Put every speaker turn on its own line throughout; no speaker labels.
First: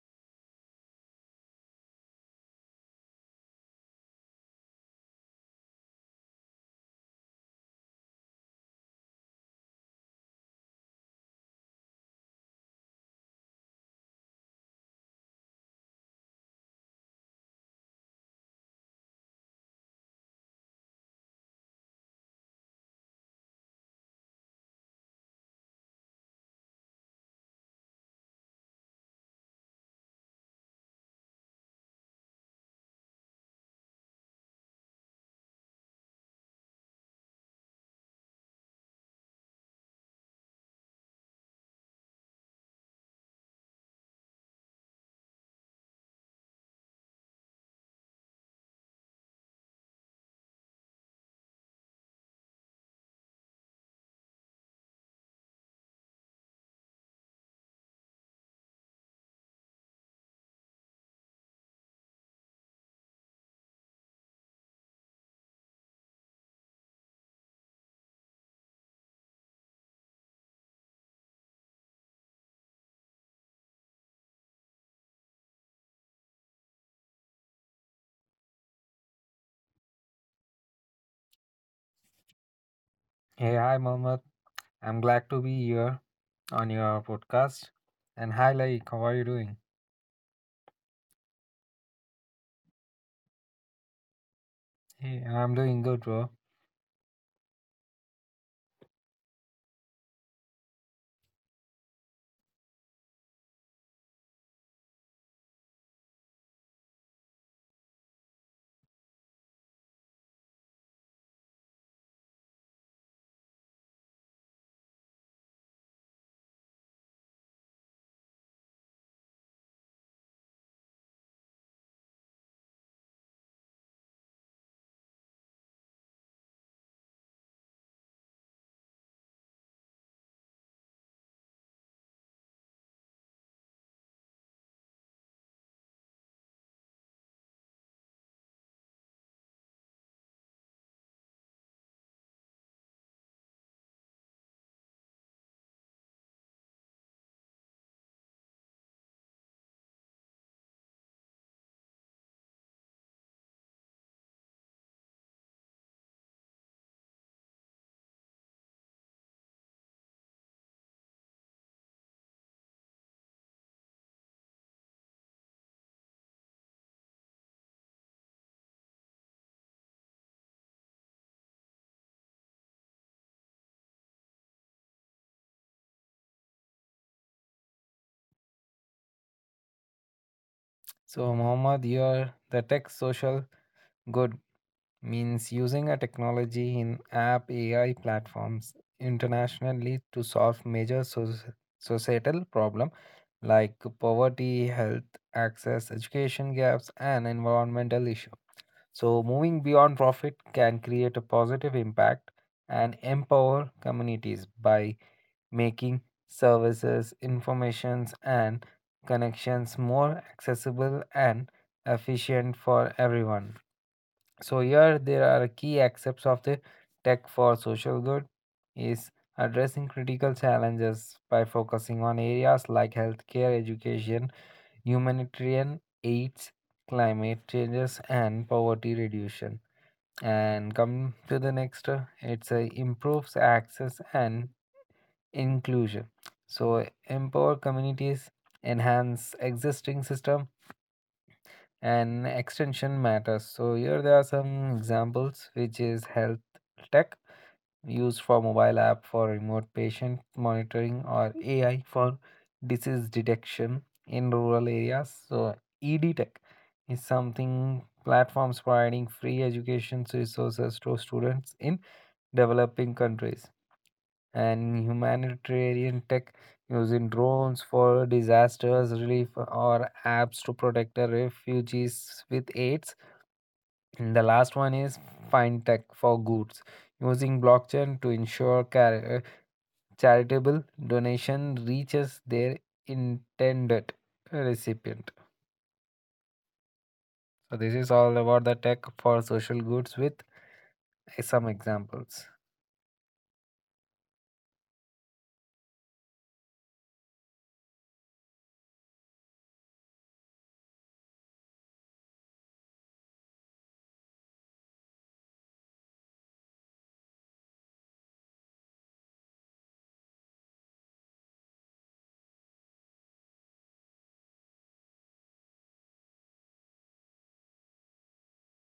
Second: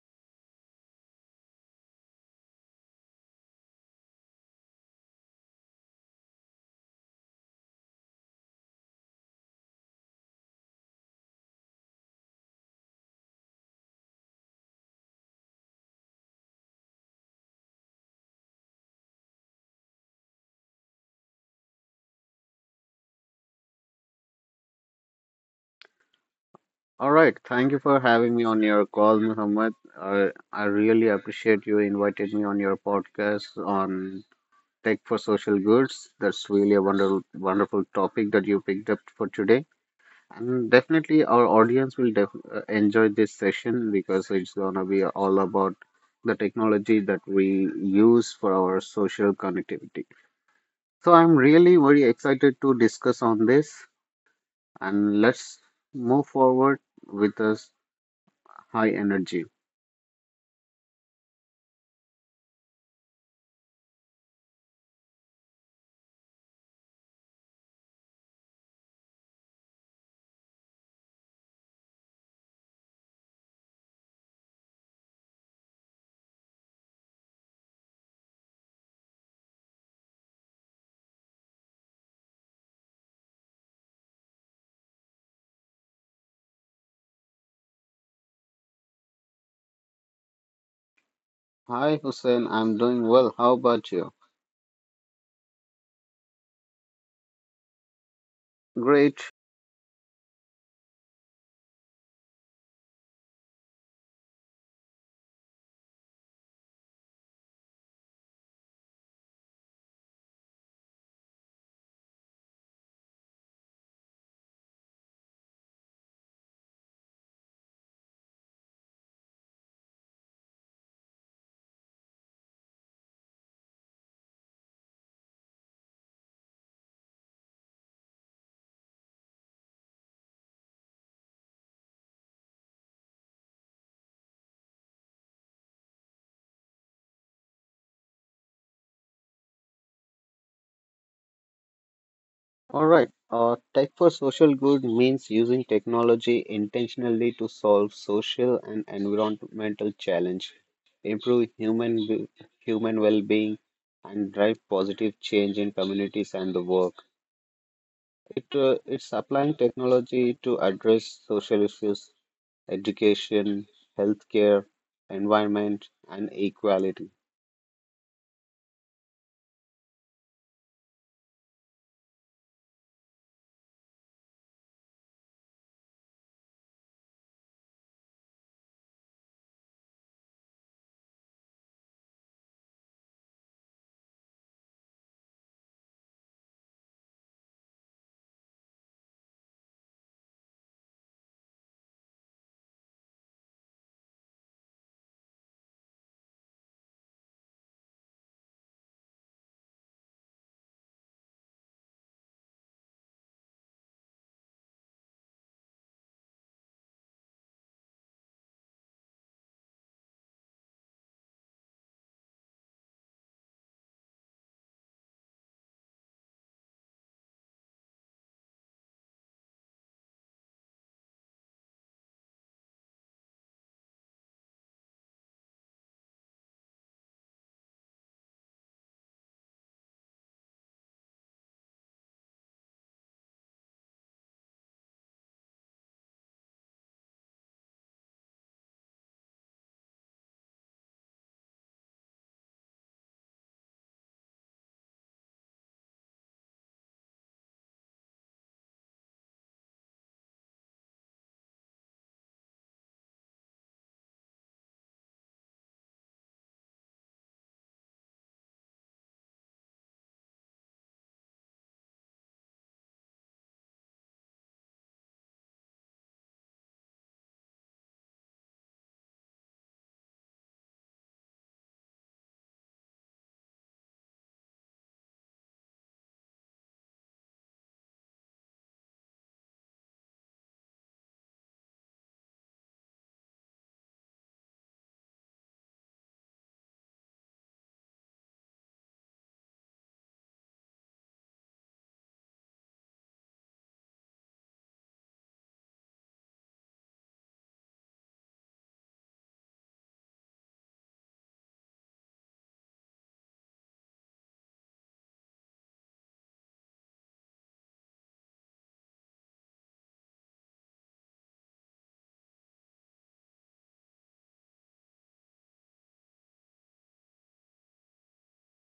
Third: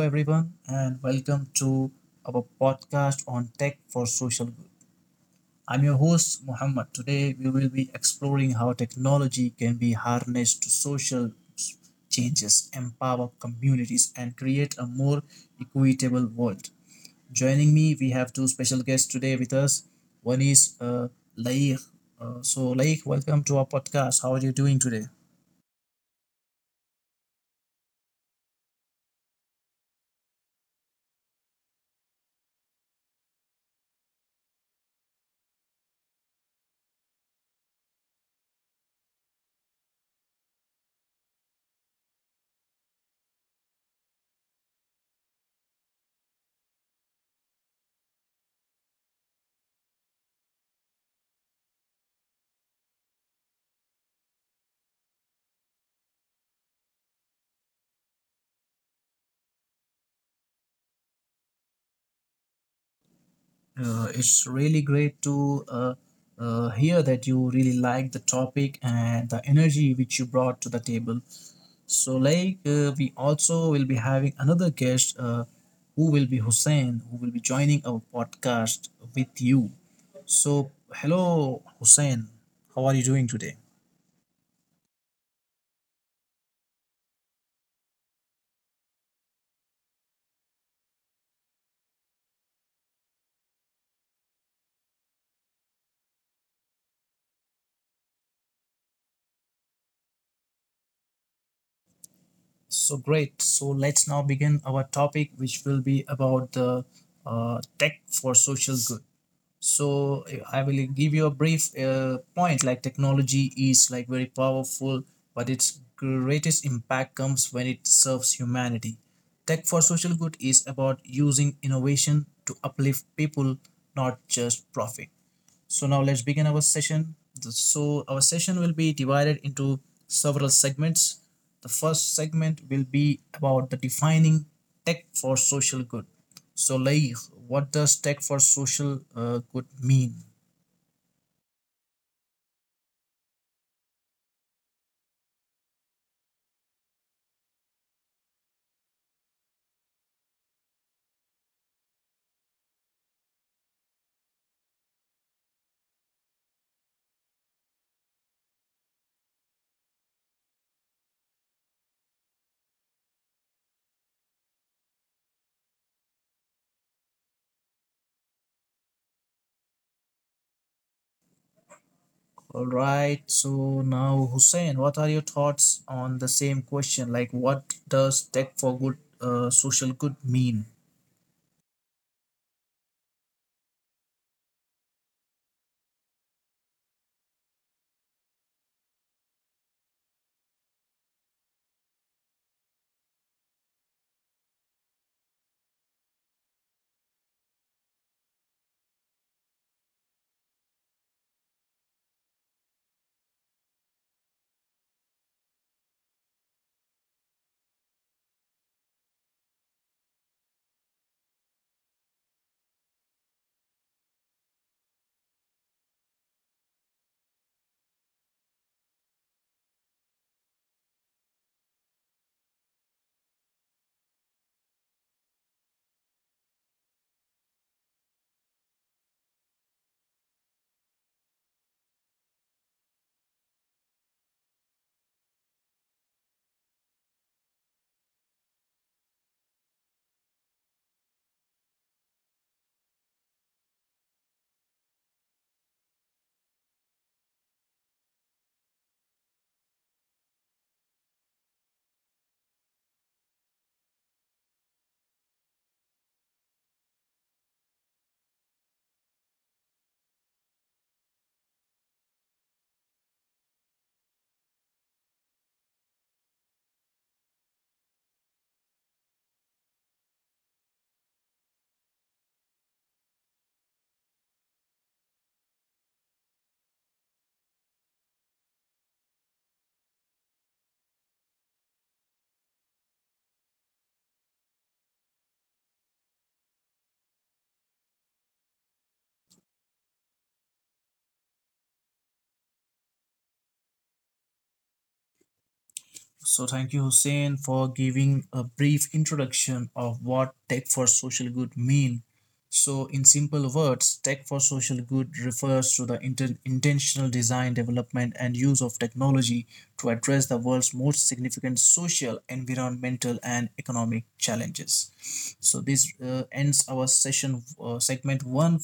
everyone, and welcome to our podcast on tech for social good. I'm your host, Muhammad. Today, we will be exploring how technology can be harnessed to social changes, empower communities, and create a more equitable world. Joining me, we have two special guests today with us. One is Laik. So, Laik, welcome to our podcast. How are you doing today?
All right. Thank you for having me on your call, Muhammad. I really appreciate you invited me on your podcast on tech for social goods. That's really a wonderful topic that you picked up for today. And definitely, our audience will enjoy this session because it's gonna be all about the technology that we use for our social connectivity. So I'm really very excited to discuss on this, and let's move forward with this high energy.
It's really great to hear that you really like the topic and the energy which you brought to the table. So, like, we also will be having another guest who will be Hussein, who will be joining our podcast with you. So, hello, Hussein. How are you doing today?
Hey, hi, Mohammed. I'm glad to be here on your podcast. And hi, Laik, how are you doing?
Hi Hussein, I'm doing well. How about you?
Hey, I'm doing good, bro.
Great.
So great. So let's now begin our topic, which will be about the tech for social good. So I will give you a brief point. Like technology is like very powerful, but its greatest impact comes when it serves humanity. Tech for social good is about using innovation to uplift people, not just profit. So now let's begin our session. So our session will be divided into several segments. The first segment will be about the defining tech for social good. So like, what does tech for social good mean?
All right. Tech for social good means using technology intentionally to solve social and environmental challenge, improve human well-being, and drive positive change in communities and the work. It's applying technology to address social issues, education, healthcare, environment, and equality.
All right. So now, Hussein, what are your thoughts on the same question? Like, what does tech for good, social good mean?
So, Mohammed, here the tech social good means using a technology in app AI platforms internationally to solve major societal problem like poverty, health, access, education gaps, and environmental issues. So, moving beyond profit can create a positive impact and empower communities by making services, informations, and connections more accessible and efficient for everyone. So, here there are key aspects of the tech for social good is addressing critical challenges by focusing on areas like healthcare, education, humanitarian aids, climate changes, and poverty reduction. And come to the next, it's improves access and inclusion. So empower communities, enhance existing system, and extension matters. So here there are some examples, which is health tech used for mobile app for remote patient monitoring or AI for disease detection in rural areas. So ED tech is something platforms providing free education resources to students in developing countries, and humanitarian tech using drones for disasters relief or apps to protect the refugees with aids. And the last one is fintech for goods, using blockchain to ensure charitable donation reaches their intended recipient. So this is all about the tech for social goods with some examples.
So, thank you, Hussein, for giving a brief introduction of what tech for social good mean. So, in simple words, tech for social good refers to the intentional design, development, and use of technology to address the world's most significant social, environmental, and economic challenges. So, this ends our session segment one,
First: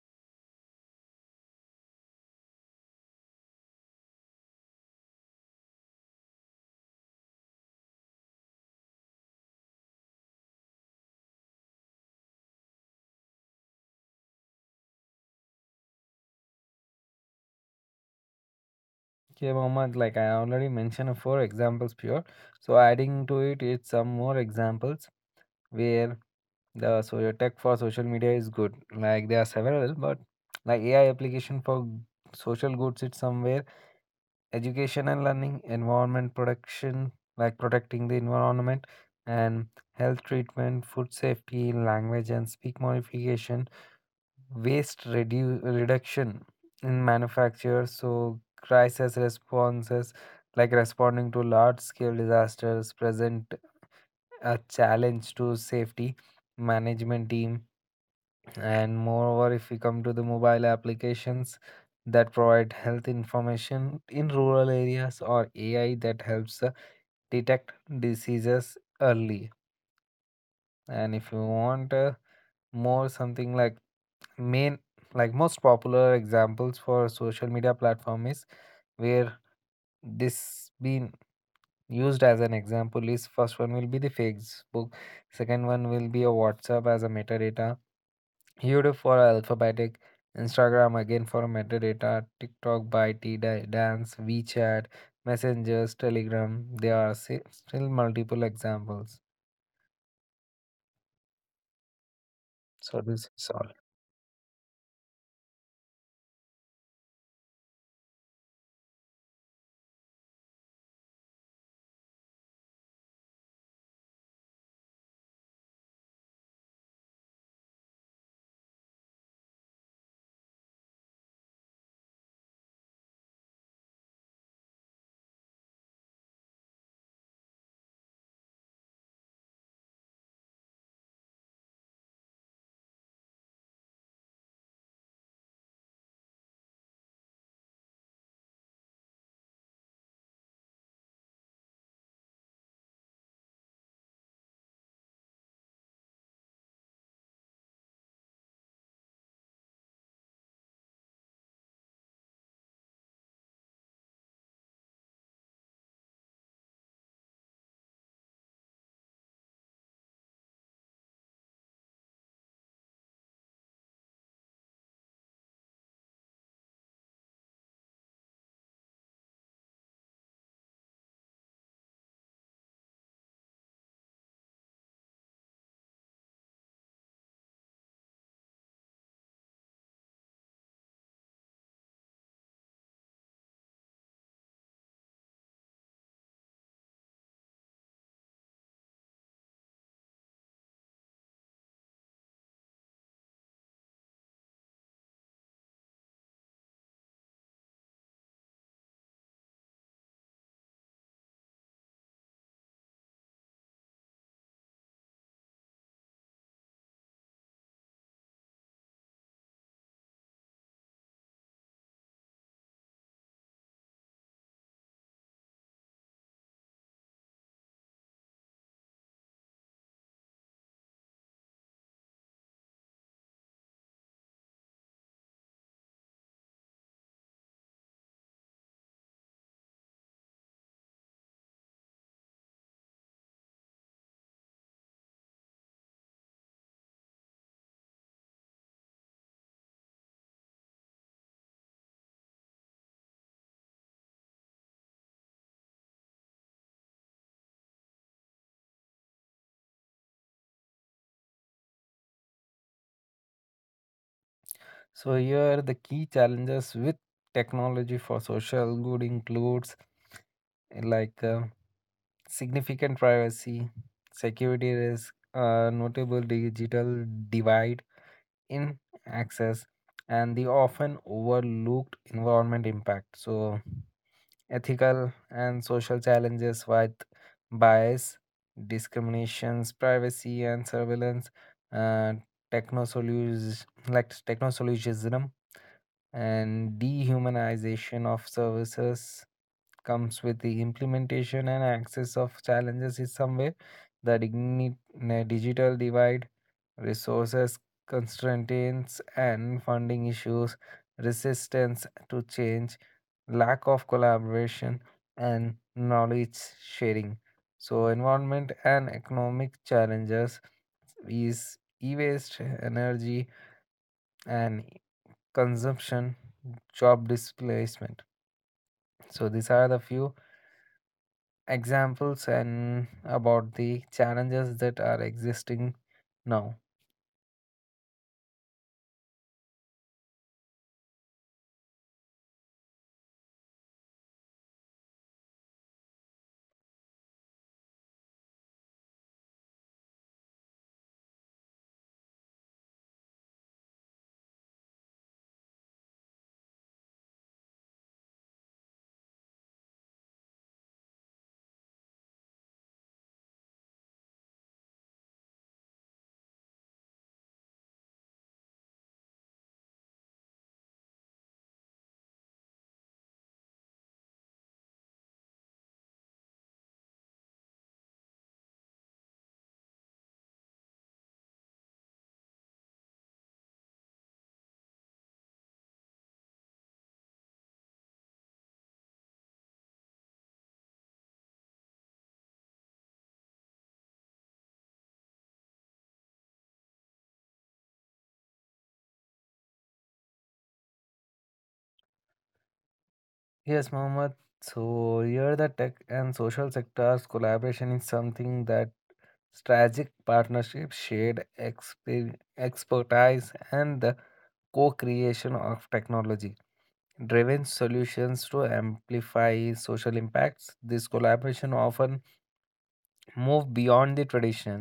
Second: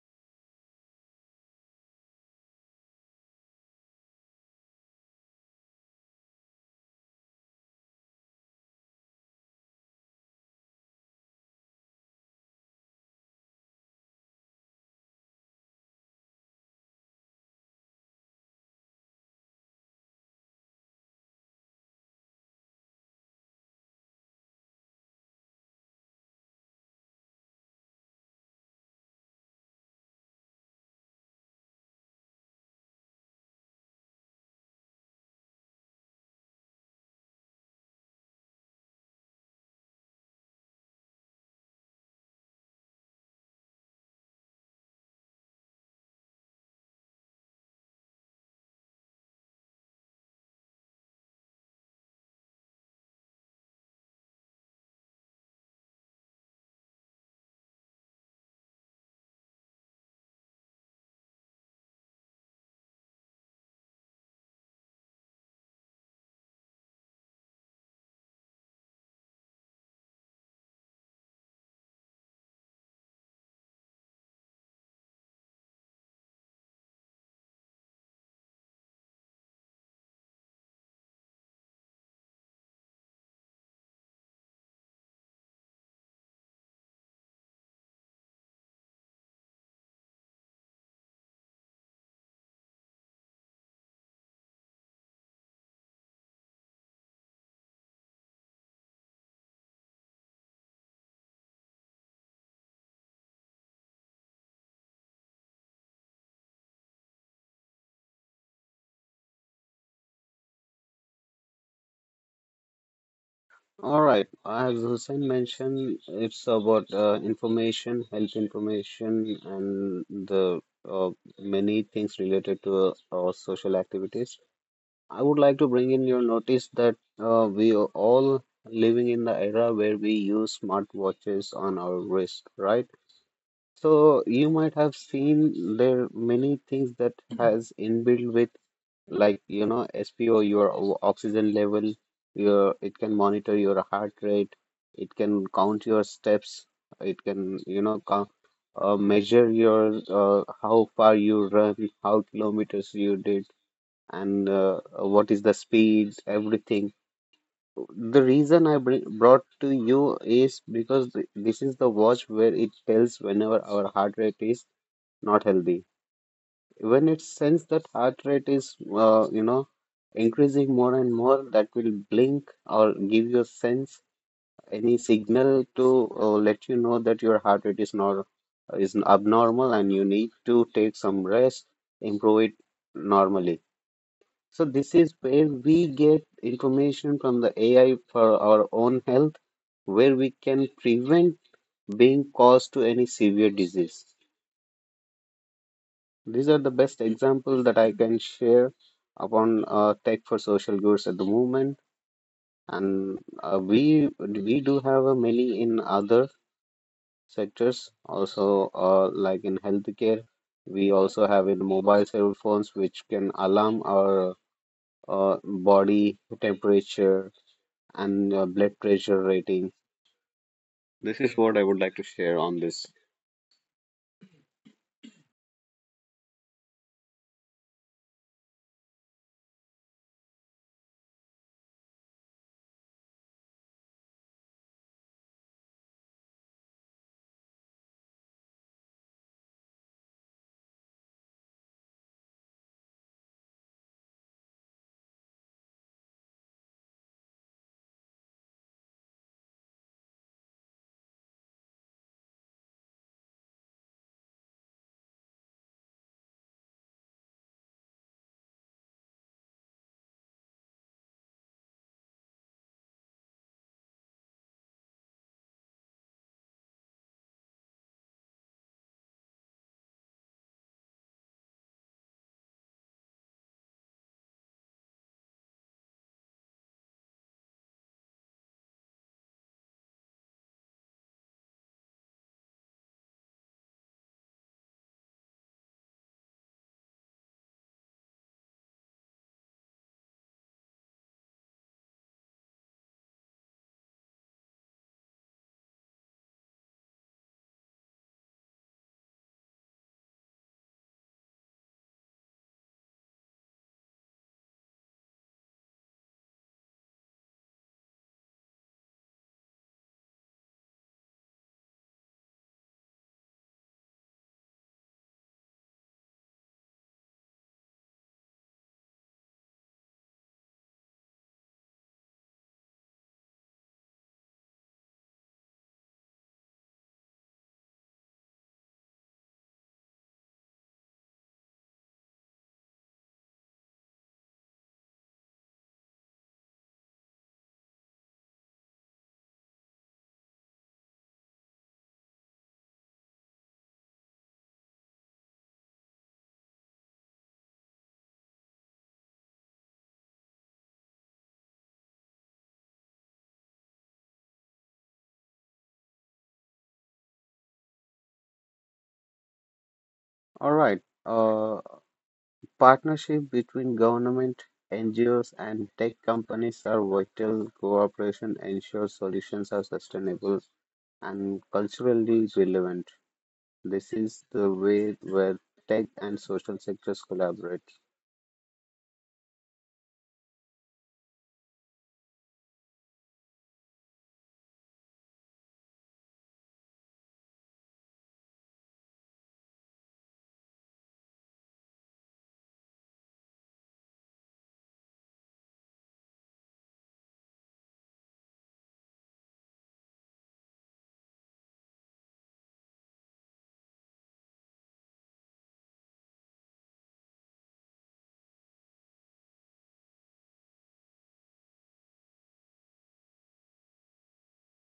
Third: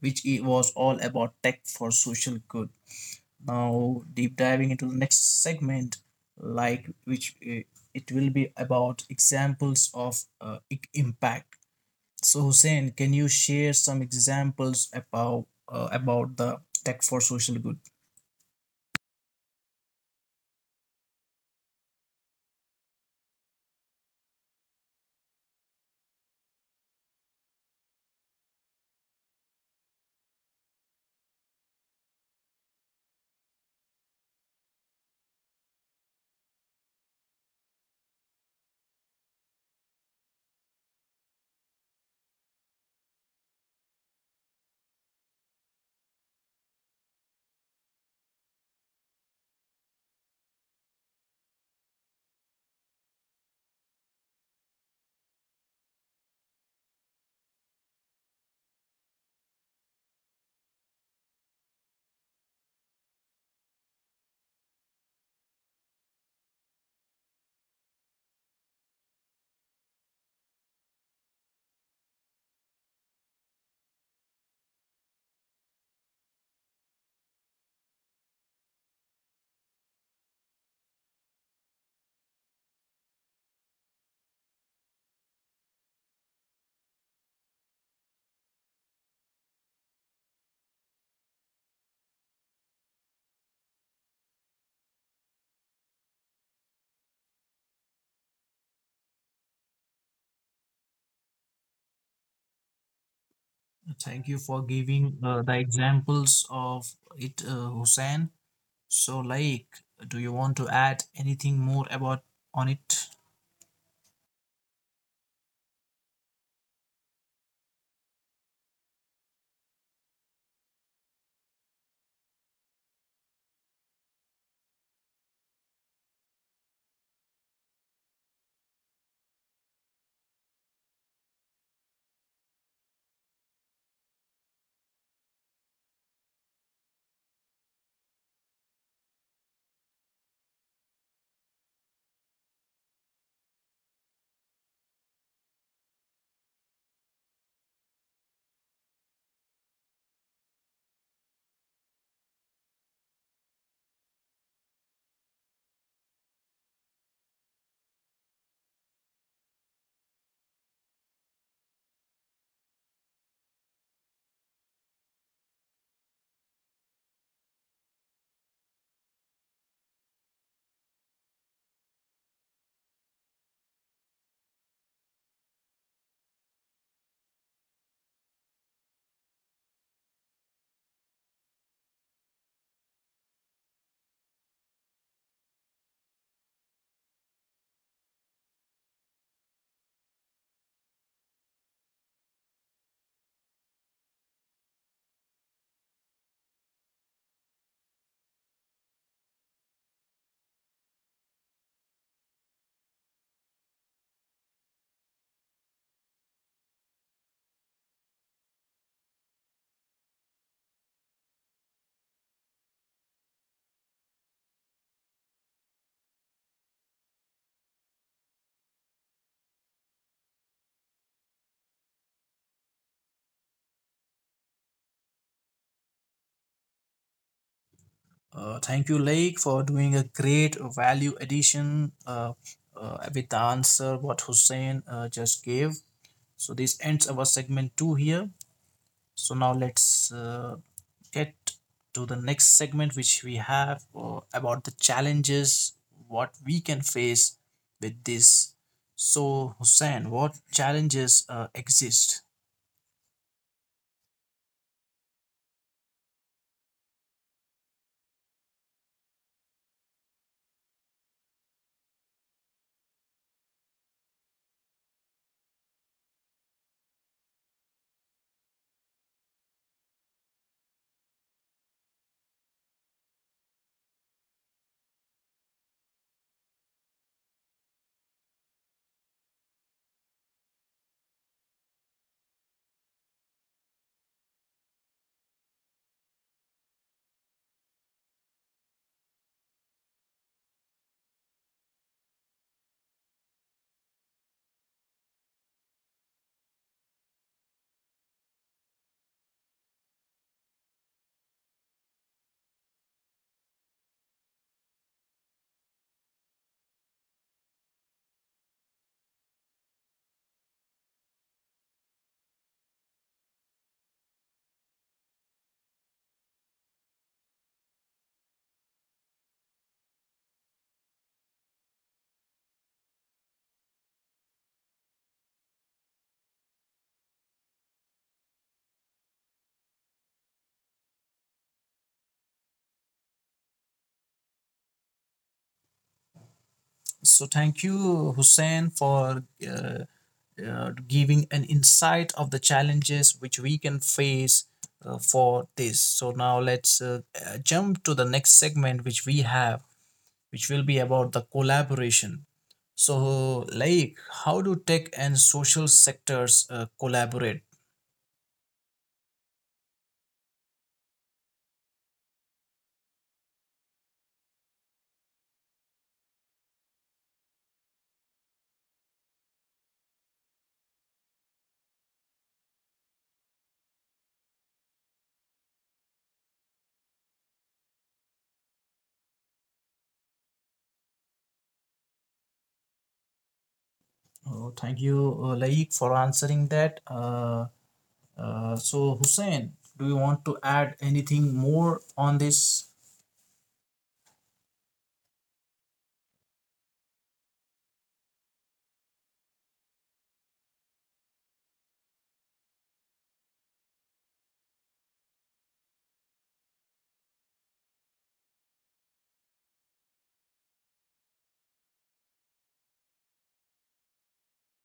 which it was all about tech for social good. Now, deep diving into the next segment, like which it will be about examples of impact. So, Hussein, can you share some examples about the tech for social good?
Okay, Mohammed, like I already mentioned, four examples pure. So adding to it, it's some more examples where the so tech for social media is good. Like there are several, but like AI application for social goods, it's somewhere education and learning, environment protection, like protecting the environment, and health treatment, food safety, language and speak modification, waste reduction in manufacture so crisis responses like responding to large scale disasters present a challenge to safety management team. And moreover, if we come to the mobile applications that provide health information in rural areas or ai that helps detect diseases early. And if you want more something like main, like most popular examples for social media platform is where this being used as an example is, first one will be the Facebook, second one will be a WhatsApp as a metadata, YouTube for alphabetic, Instagram again for metadata, TikTok by dance, WeChat messengers, Telegram. There are still multiple examples, so this is all.
Thank you for giving the examples of it, Hussein. So, like, do you want to add anything more about on it?
All right, as Hussein mentioned, it's about information, health information, and the uh, many things related to our social activities. I would like to bring in your notice that we are all living in the era where we use smartwatches on our wrist, right? So you might have seen there are many things that has inbuilt with like you know SPO your oxygen level, your it can monitor your heart rate, it can count your steps, it can you know measure your how far you run, how kilometers you did, and what is the speed everything. The reason I brought to you is because this is the watch where it tells whenever our heart rate is not healthy. When it sense that heart rate is uh, you know increasing more and more, that will blink or give you a sense, any signal to let you know that your heart rate is not is abnormal and you need to take some rest, improve it normally. So this is where we get information from the AI for our own health, where we can prevent being caused to any severe disease. These are the best examples that I can share upon tech for social goods at the moment, and uh, we do have a many in other sectors also, like in healthcare. We also have in mobile cell phones, which can alarm our body temperature and blood pressure rating. This is what I would like to share on this.
Thank you, Lake, for doing a great value addition with the answer what Hussein just gave. So this ends our segment two here. So now let's get to the next segment, which we have about the challenges what we can face with this. So Hussein, what challenges exist?
So here the key challenges with technology for social good includes uh, like uh, significant privacy, security risk, notable digital divide in access and the often overlooked environment impact. So, ethical and social challenges with bias, discriminations, privacy, and surveillance, uh, techno solutions like techno solutionism and dehumanization of services comes with the implementation and access of challenges in some way. The digital divide resources constraints and funding issues, resistance to change, lack of collaboration, and knowledge sharing. So, environment and economic challenges is e waste, energy, and consumption, job displacement. So, these are the few examples and about the challenges that are existing now.
So thank you, Hussein, for uh, giving an insight of the challenges which we can face for this. So now let's jump to the next segment which we have, which will be about the collaboration. So, Laik, how do tech and social sectors collaborate?
All right. Uh, partnerships between government, NGOs and tech companies are vital. Cooperation ensures solutions are sustainable and culturally relevant. This is the way where tech and social sectors collaborate.
Oh, thank you, Laik, for answering that. So, Hussein, do you want to add anything more on this?
Yes, Mohammed. So here the tech and social sectors collaboration is something that strategic partnership, shared expertise, and the co-creation of technology-driven solutions to amplify social impacts. This collaboration often move beyond the tradition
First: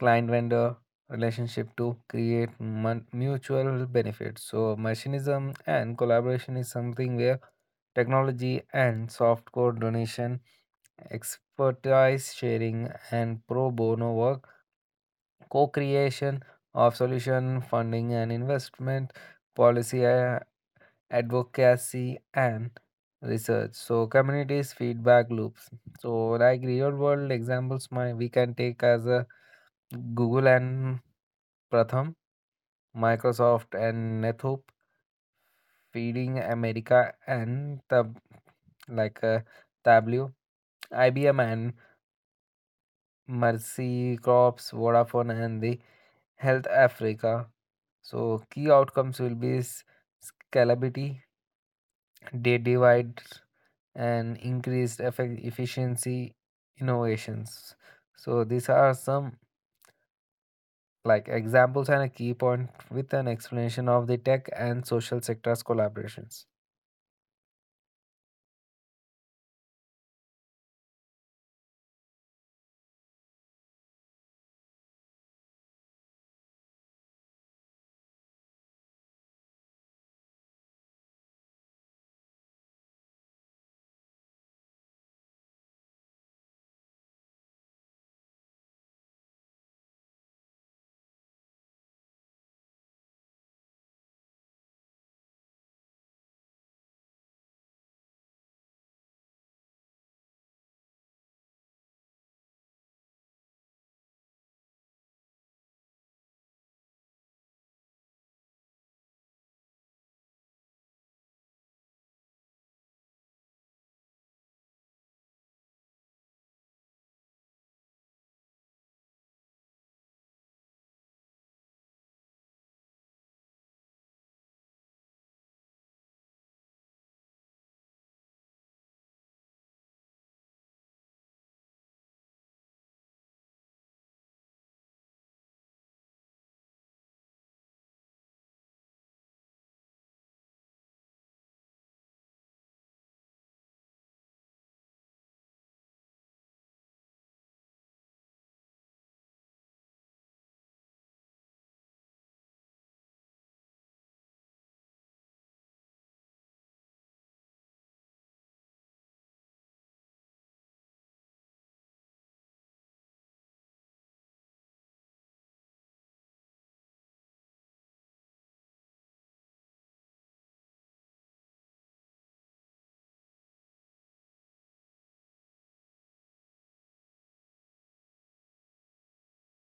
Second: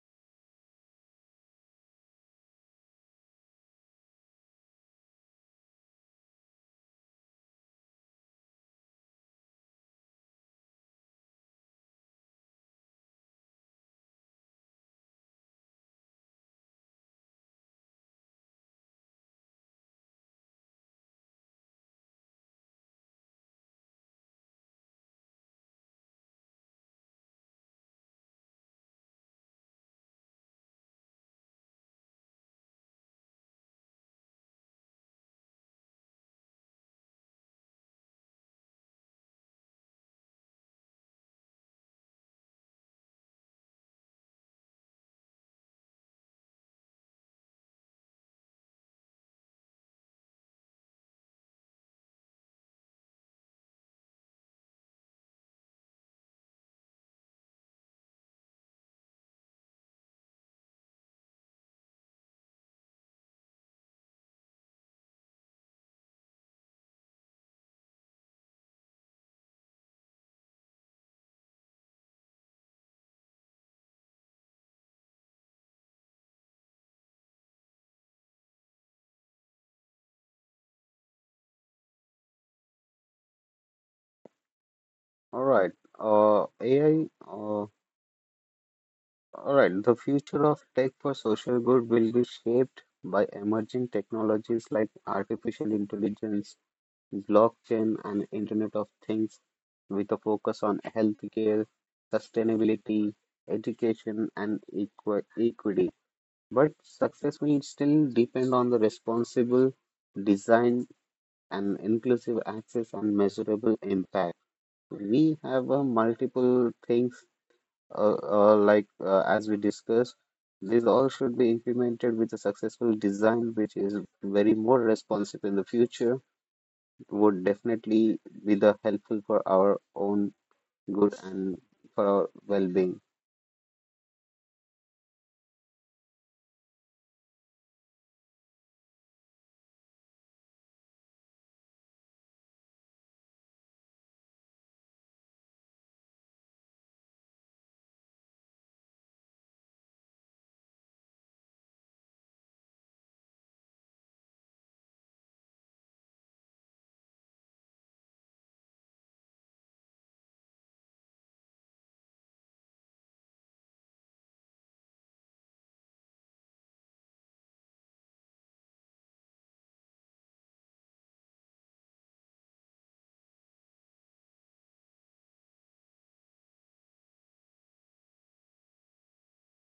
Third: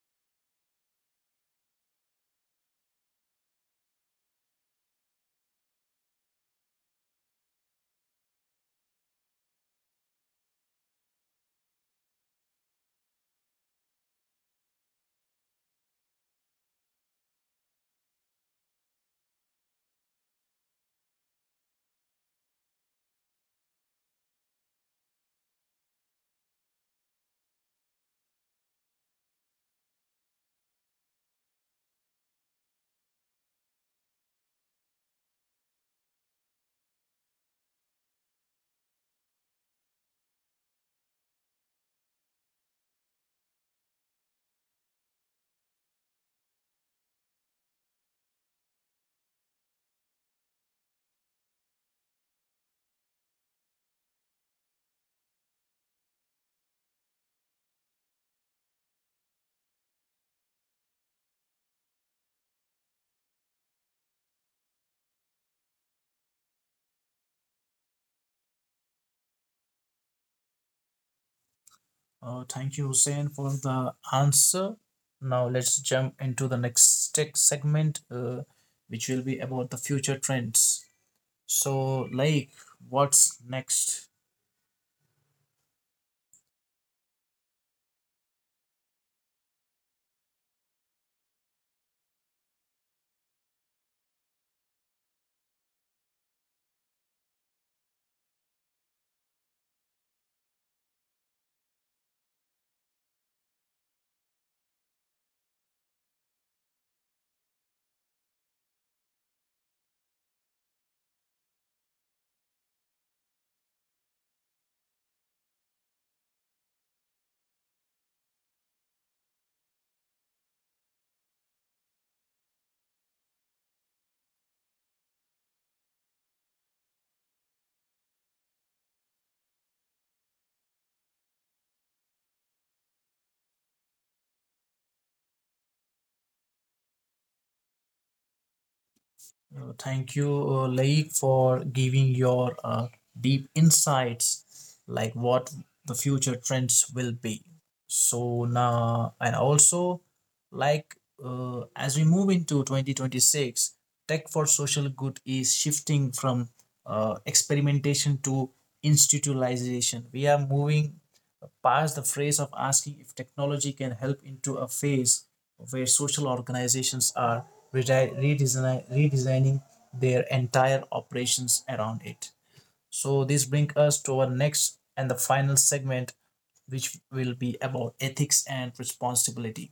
client vendor relationship to create mutual benefits. So, machinism and collaboration is something where technology and soft code donation, expertise sharing, and pro bono work, co creation of solution funding and investment, policy advocacy, and research. So, communities, feedback loops. So, like real world examples, my, we can take as a Google and Pratham, Microsoft and Nethoop, feeding America and the like Tableau, IBM and Mercy Crops, Vodafone and the Health Africa. So key outcomes will be scalability, data divide, and increased efficiency innovations. So these are some like examples and a key point with an explanation of the tech and social sectors collaborations.
Thank you, Hussein, for the answer. Now let's jump into the next tech segment, which will be about the future trends. So, like, what's next?
All right. Uh, AI. Uh, All right. The future of tech for social good will be shaped by emerging technologies like artificial intelligence, blockchain, and Internet of Things with a focus on healthcare, sustainability, education, and equity. But success will still depend on the responsible design and inclusive access and measurable impact. We have multiple things, like as we discussed. These all should be implemented with a successful design, which is very more responsive in the future, would definitely be the helpful for our own good and for our well-being.
Thank you, Laik, for giving your deep insights, like what the future trends will be. So now, and also, like, as we move into 2026, tech for social good is shifting from experimentation to institutionalization. We are moving past the phrase of asking if technology can help into a phase where social organizations are redesigning their entire operations around it. So, this brings us to our next and the final segment, which will be about ethics and responsibility.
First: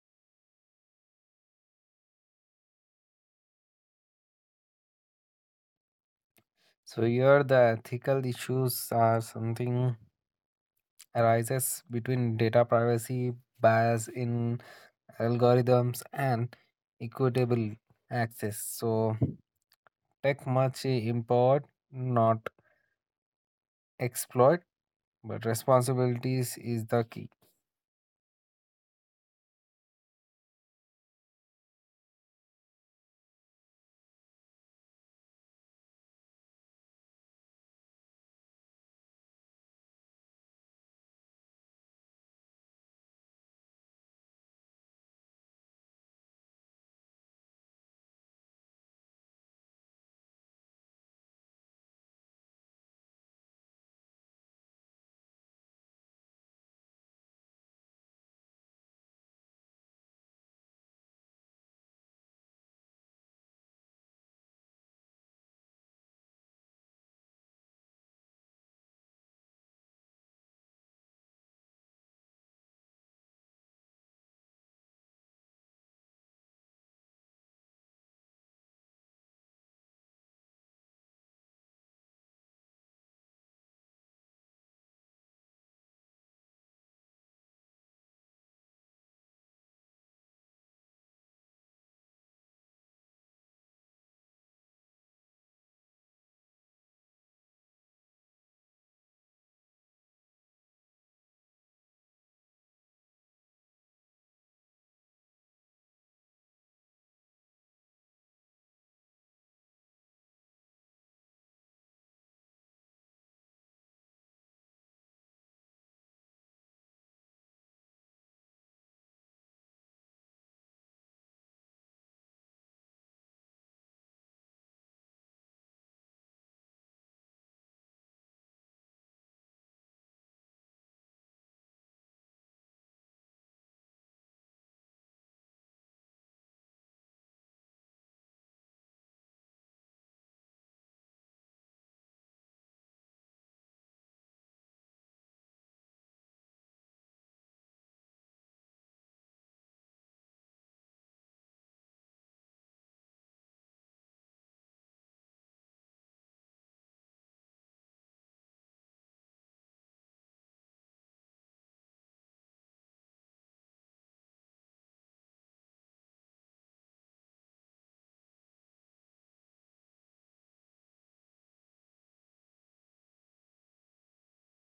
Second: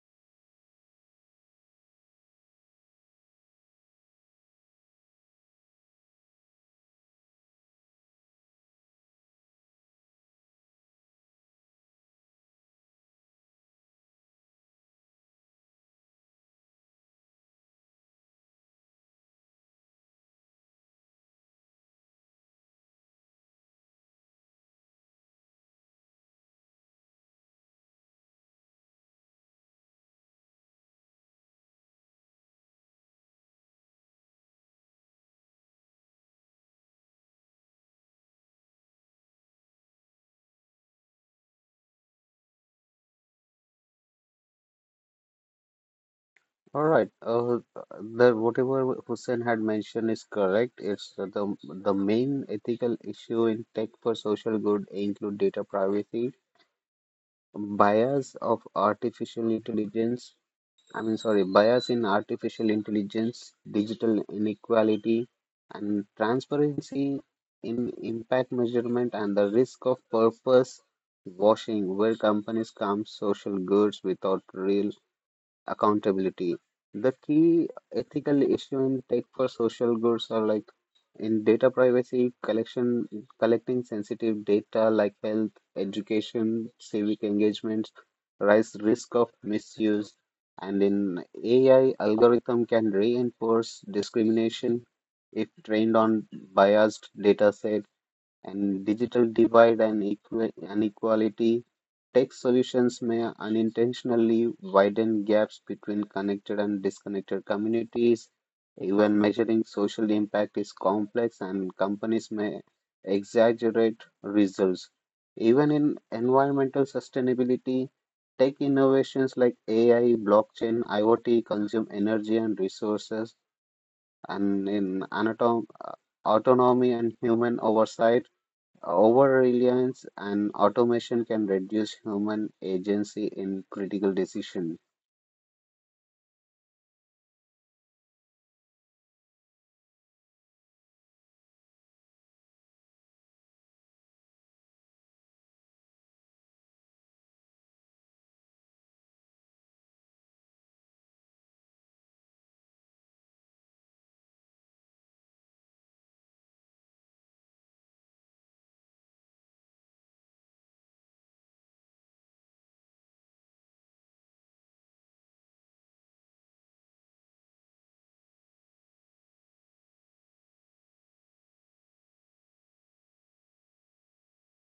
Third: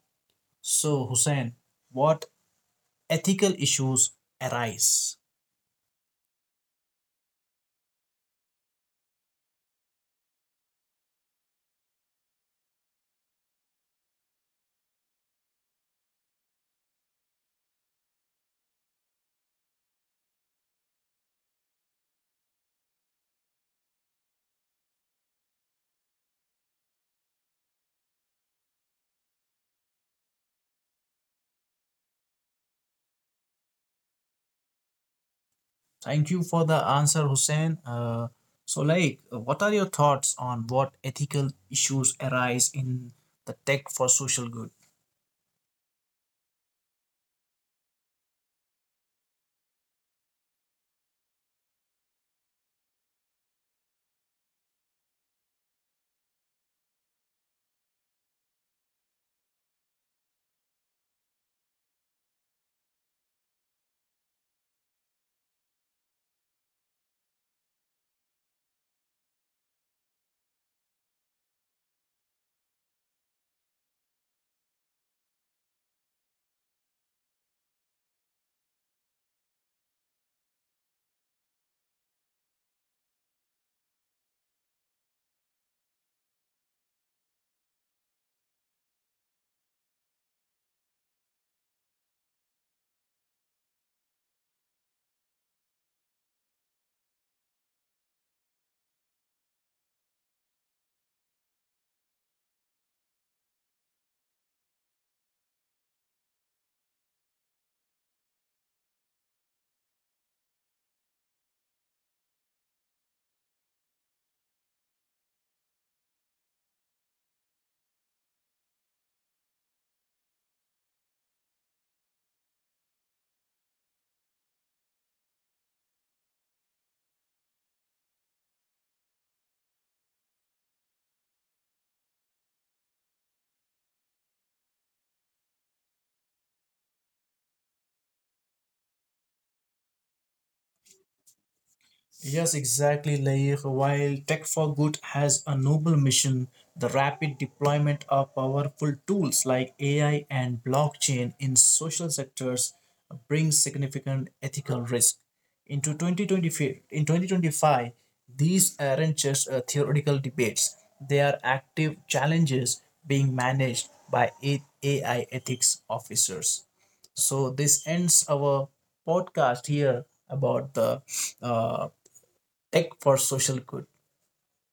So, Hussein, what ethical issues arise?
So here the ethical issues are something arises between data privacy, bias in algorithms and equitable access. So tech much import, not exploit, but responsibilities is the key.
Thank you for the answer, Hussein. So, like, what are your thoughts on what ethical issues arise in the tech for social good?
All right. The whatever Hussein had mentioned is correct. It's uh, the main ethical issue in tech for social good include data privacy, bias of artificial intelligence, I mean, sorry, bias in artificial intelligence, digital inequality, and transparency in impact measurement, and the risk of purpose washing, where companies come social goods without real accountability. The key ethical issue in tech for social goods are like in data privacy, collection, collecting sensitive data like health, education, civic engagements, rise risk of misuse, and in AI algorithm can reinforce discrimination if trained on biased datasets, and digital divide and inequality, tech solutions may unintentionally widen gaps between connected and disconnected communities. Even measuring social impact is complex, and companies may exaggerate results. Even in environmental sustainability, tech innovations like AI, blockchain, IoT consume energy and resources, and in autonomy and human oversight, over reliance and automation can reduce human agency in critical decision.
Yes, exactly, Laik. While Tech for Good has a noble mission, the rapid deployment of powerful tools like AI and blockchain in social sectors brings significant ethical risk. In 2025, these aren't just theoretical debates, they are active challenges being managed by AI ethics officers. So this ends our podcast here about the uh, tech for social good.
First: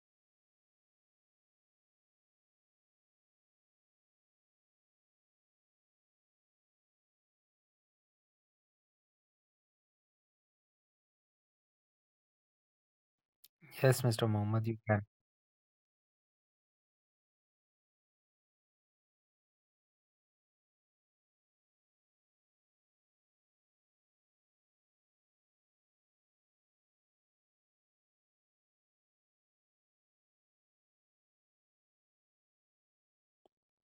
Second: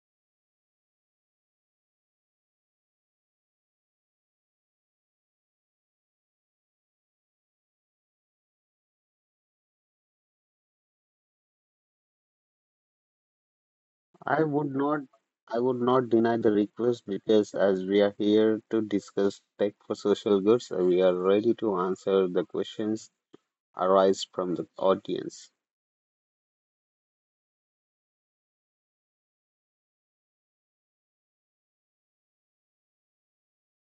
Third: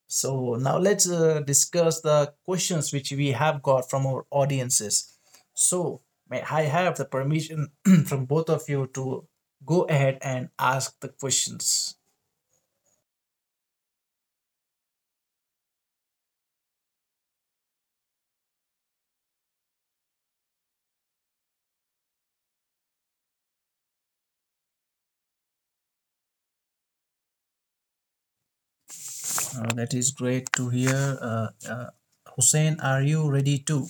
So now let's discuss the questions which we have got from our audiences. So may I have the permission from both of you to go ahead and ask the questions.
Yes, Mr.
I
Mohammed,
would
you can.
not I would not deny the request because as we are here to discuss tech for social goods, we are ready to answer the questions arise from the audience.
That is great to hear. Hussein, are you ready too?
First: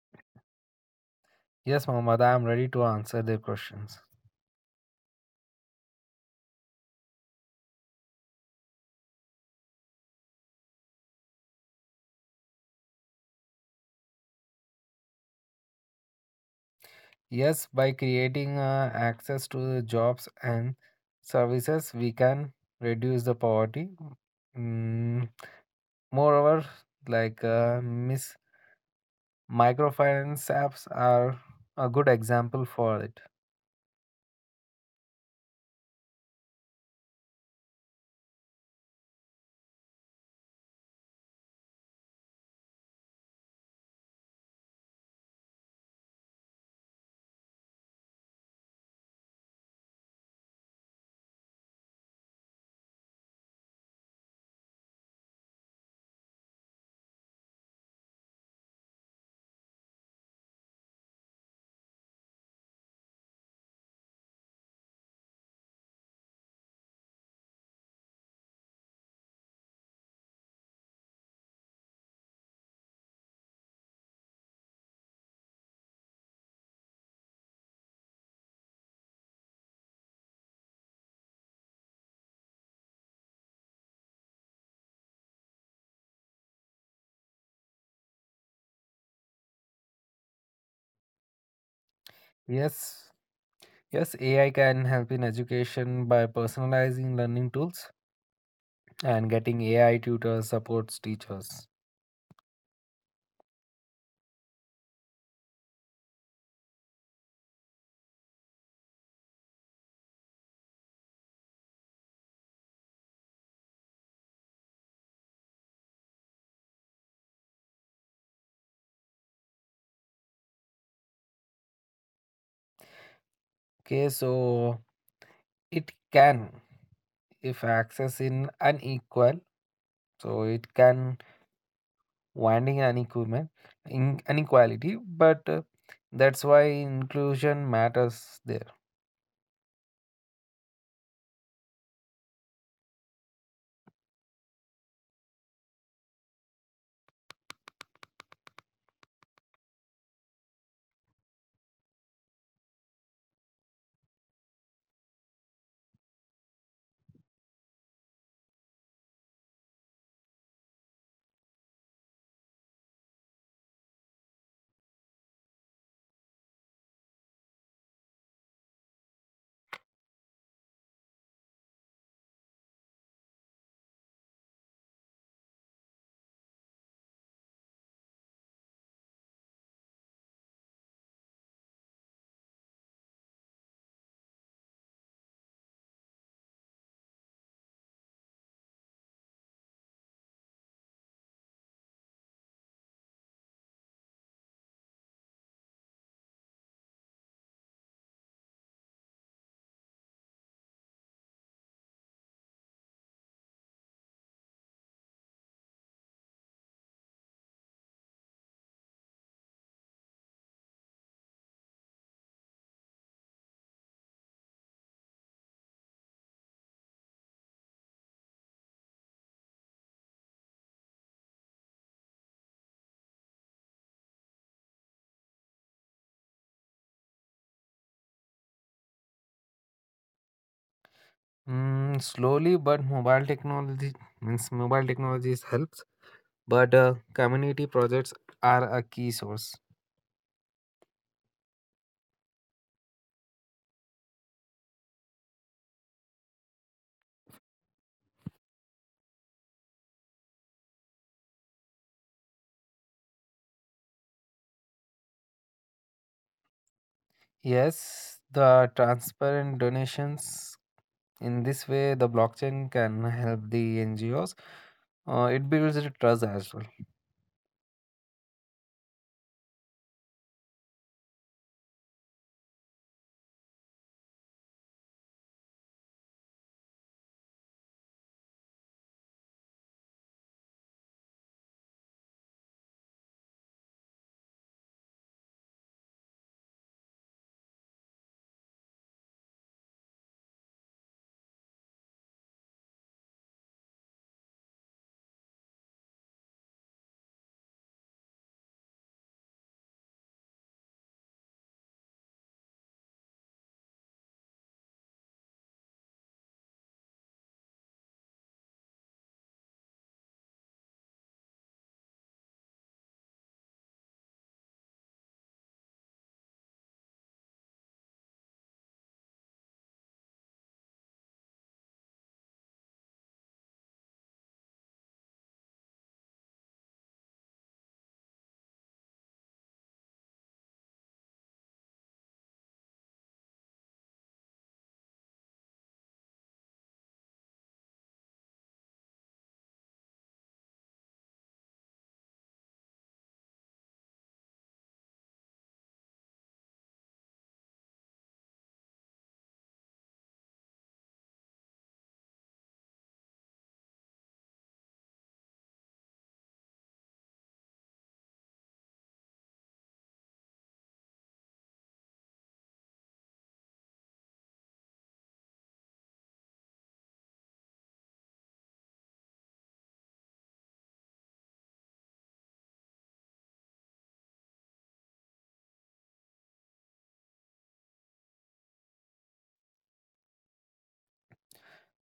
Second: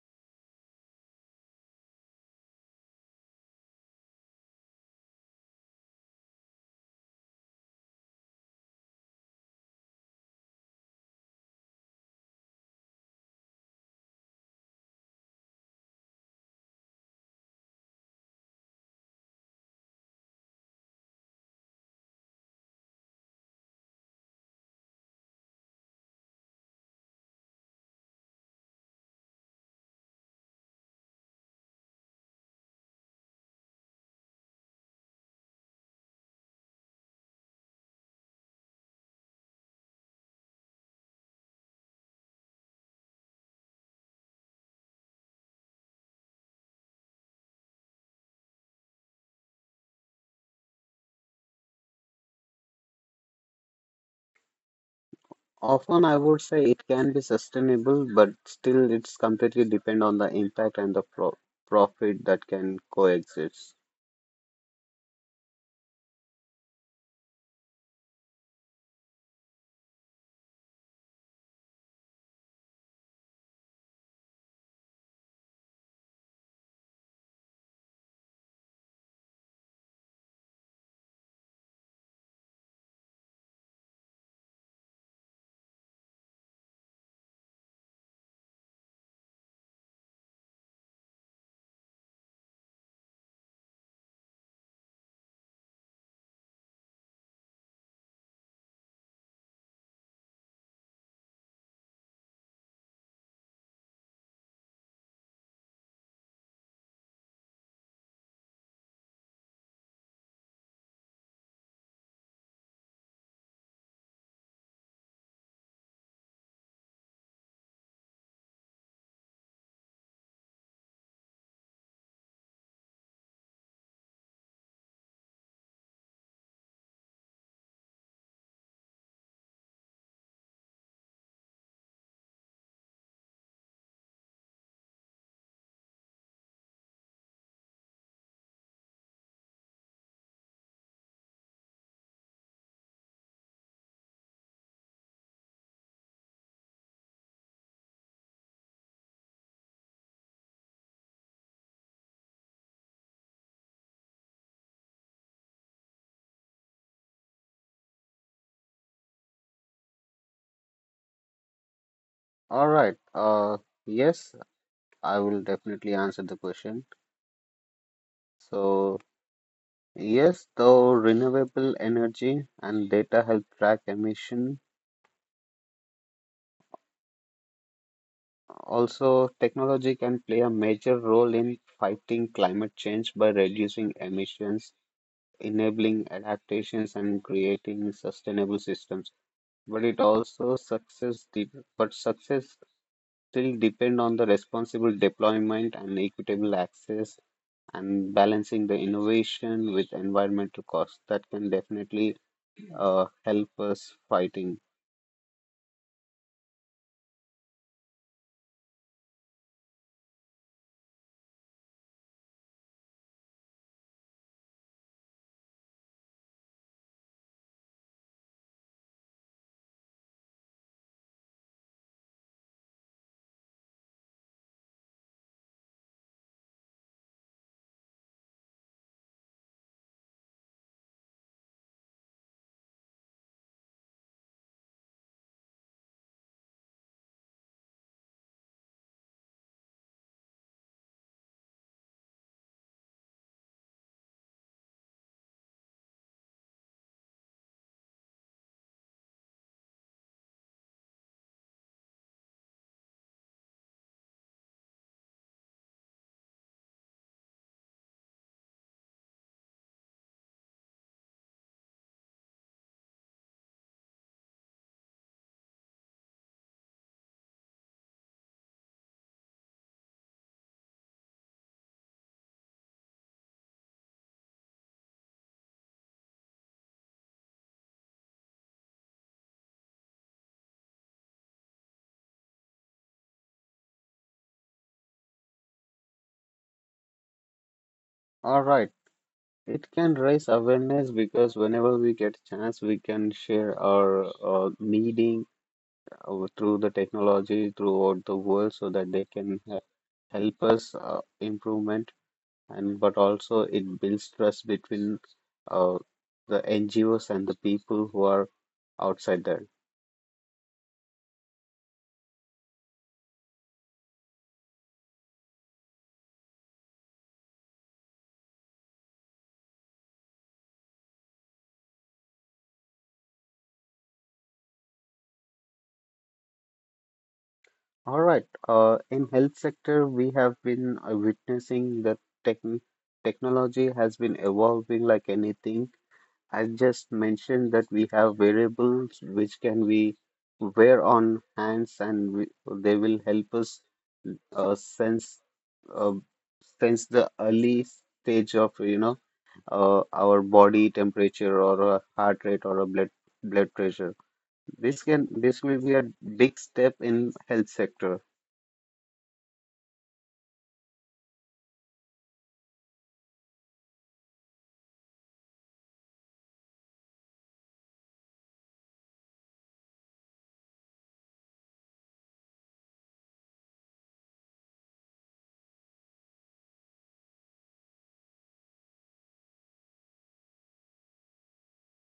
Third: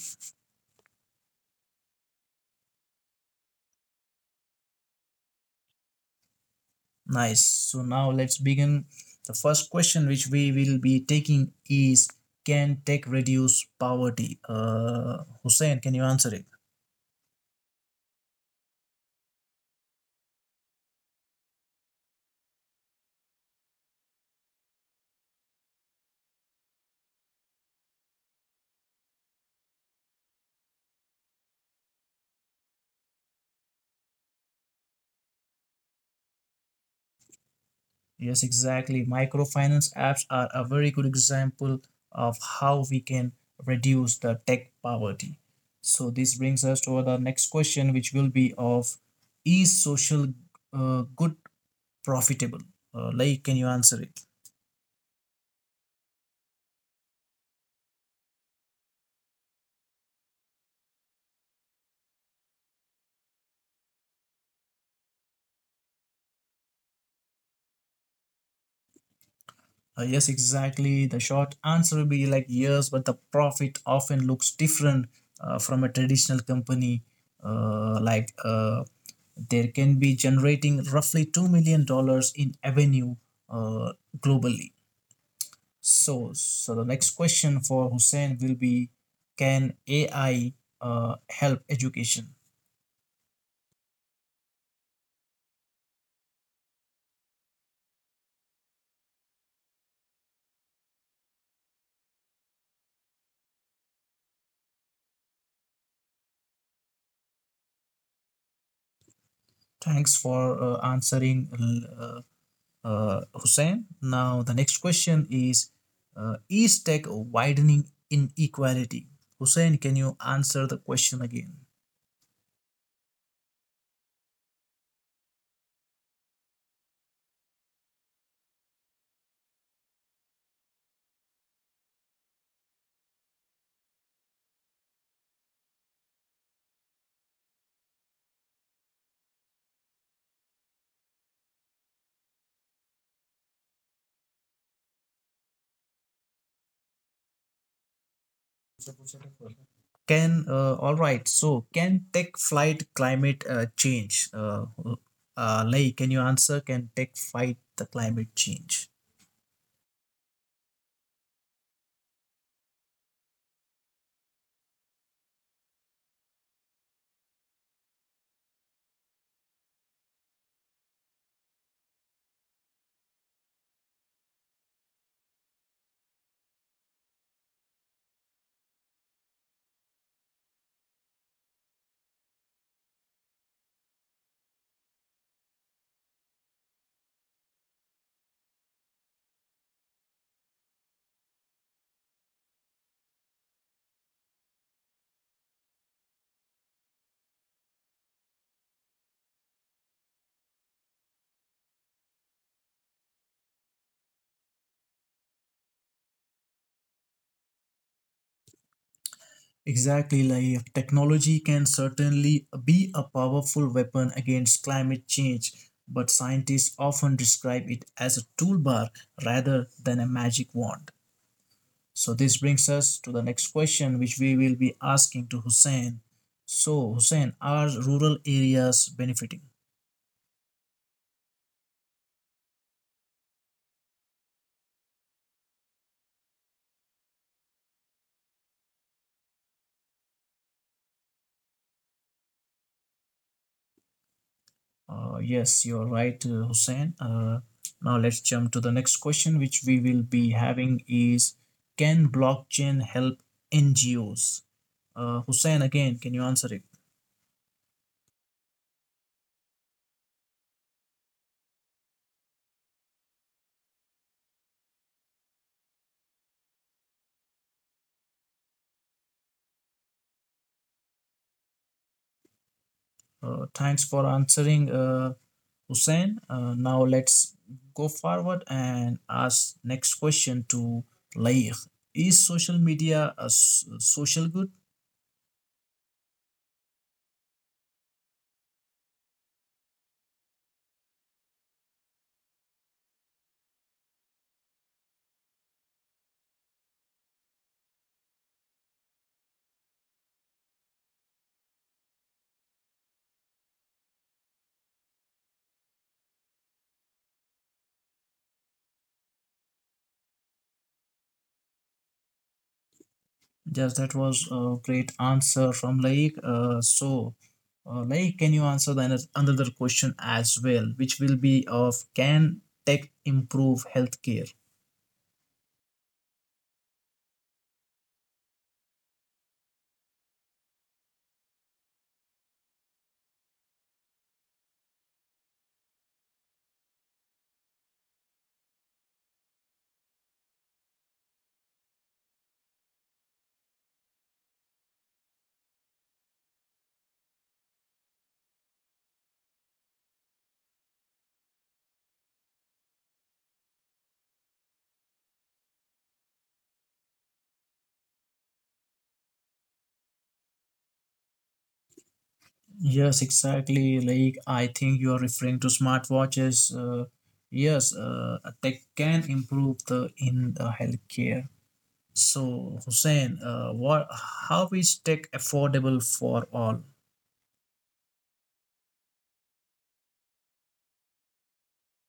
Yes, Mohammed, I am ready to answer the questions.
Nice. So now let's begin. The first question which we will be taking is, can tech reduce poverty? Hussein, can you answer it?
Yes, by creating access to the jobs and services, we can reduce the poverty. Mm, moreover, like microfinance apps are a good example for it.
Yes, exactly. Microfinance apps are a very good example of how we can reduce the tech poverty. So, this brings us to the next question, which will be of, is social good profitable? Like, can you answer it?
Often I would say it can be sustainable, but still it's completely depend on the impact and the profit that can coexist.
Yes, exactly. The short answer will be like yes, but the profit often looks different from a traditional company. Like, there can be generating roughly $2 million in revenue uh, globally. So, the next question for Hussein will be, can AI help education?
Yes, yes, AI can help in education by personalizing learning tools and getting AI tutors supports teachers.
Thanks for answering. Hussein. Now, the next question is, is tech widening inequality? Hussein, can you answer the question again?
Okay, so it can, if access in unequal, so it can winding an equipment in inequality, but that's why inclusion matters there.
All right, so can tech fight climate change? Lei, can you answer? Can tech fight the climate change?
All right. Yes, I will definitely answer the question. So, yes, though renewable energy and data help track emission, also technology can play a major role in fighting climate change by reducing emissions, enabling adaptations, and creating sustainable systems. But it also success de- but success still depend on the responsible deployment and equitable access and balancing the innovation with environmental costs. That can definitely help us fighting.
Exactly, Laif. Technology can certainly be a powerful weapon against climate change, but scientists often describe it as a toolbar rather than a magic wand. So, this brings us to the next question, which we will be asking to Hussein. So, Hussein, are rural areas benefiting?
Mm, slowly, but mobile technology means mobile technologies helps, but community projects are a key source.
Yes, you're right, Hussein. Now, let's jump to the next question, which we will be having is, can blockchain help NGOs? Hussein, again, can you answer it?
Yes, the transparent donations. In this way, the blockchain can help the NGOs. It builds the trust as well.
Thanks for answering, Hussein. Now let's go forward and ask next question to Laik. Is social media a social good?
All right, it can raise awareness because whenever we get chance, we can share our needing through the technology throughout the world so that they can help us improvement. And but also it builds trust between uh, the NGOs and the people who are outside there.
Yes, that was a great answer from Laik. So, Laik, can you answer the another question as well, which will be of, can tech improve healthcare?
All right, in health sector, we have been witnessing that tech technology has been evolving like anything. I just mentioned that we have variables which can we wear on hands and they will help us uh, sense uh, sense the early stage of you know our body temperature or a heart rate or a blood pressure. This will be a big step in health sector.
Yes, exactly. Like, I think you are referring to smartwatches. Yes, they can improve the in the healthcare. So, Hussein, what? How is tech affordable for all?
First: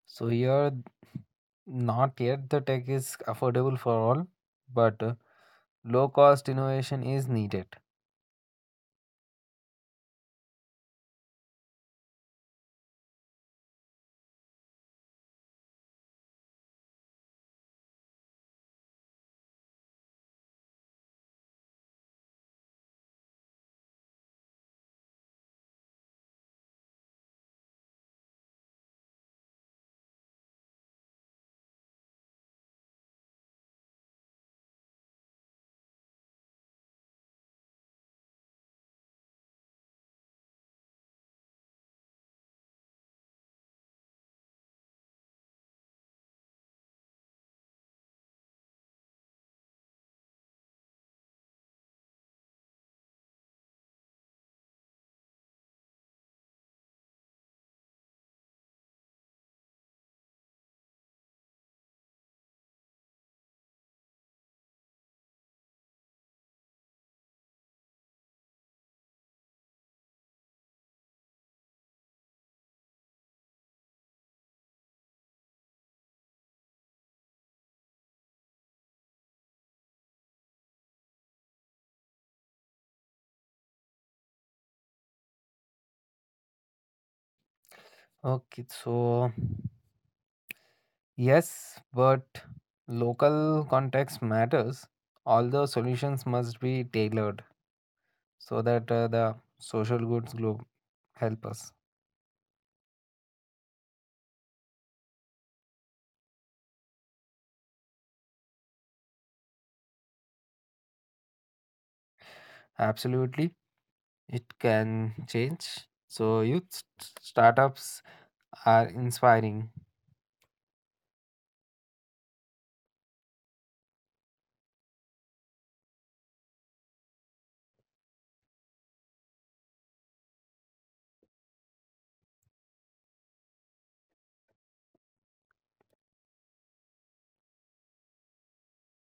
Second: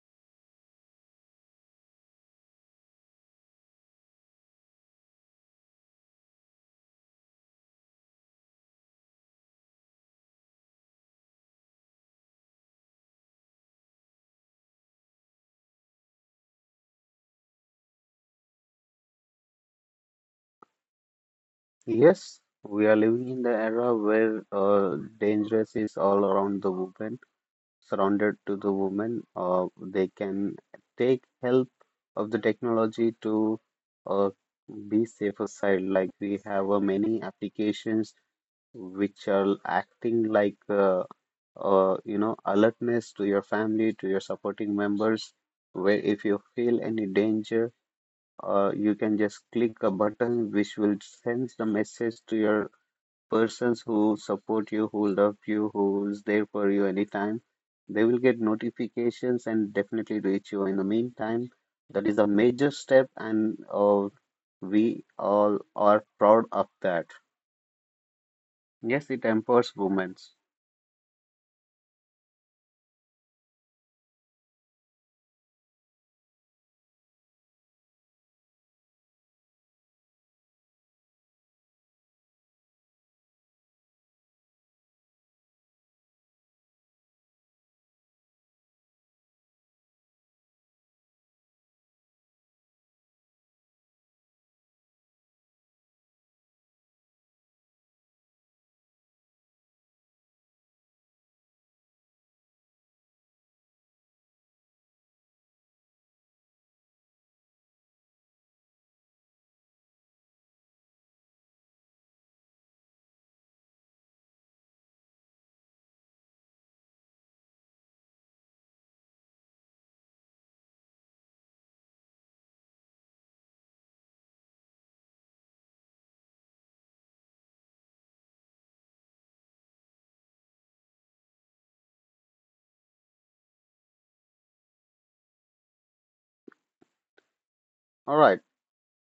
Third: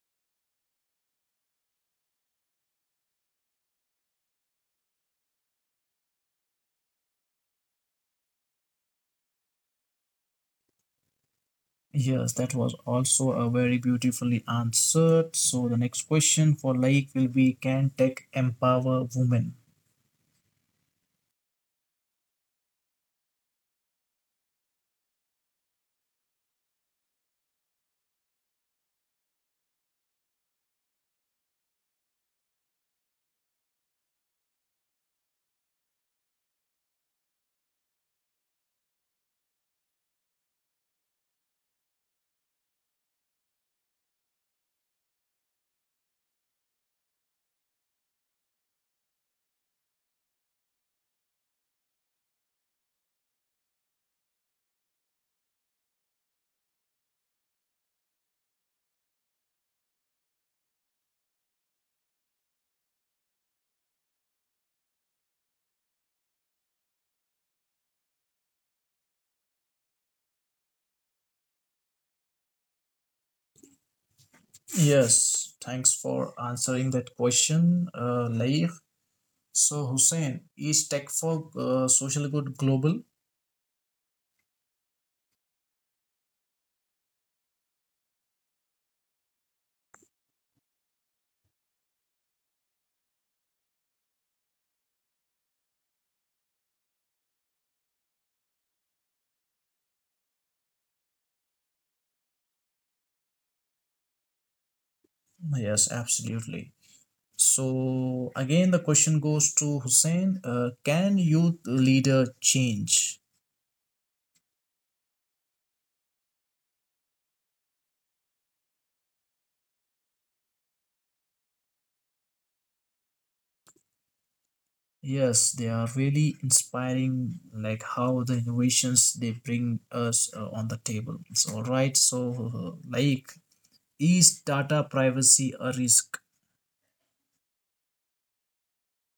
So here, not yet the tech is affordable for all, but low cost innovation is needed.
Yes, that was also a very beautifully answered. So, the next question for Laik will be: can tech empower women?
Yes, we are living in the era where dangerous is all around the world surrounded to the women. They can take help of the technology to uh, be safer side. Like we have many applications which are acting like you know alertness to your family, to your supporting members. Where if you feel any danger, you can just click a button which will send the message to your persons who support you, who love you, who's there for you anytime. They will get notifications and definitely reach you. In the meantime, that is a major step, and we all are proud of that. Yes, it empowers women.
Yes, thanks for answering that question, Laik. So, Hussein, is tech for social good global?
Okay, so yes, but local context matters. All the solutions must be tailored so that the social goods globe help us.
Yes, absolutely. So again, the question goes to Hussein. Can youth leader change?
Absolutely, it can change. So startups are inspiring.
Yes, they are really inspiring, like how the innovations they bring us on the table. So, right, so like, is data privacy a risk?
All right.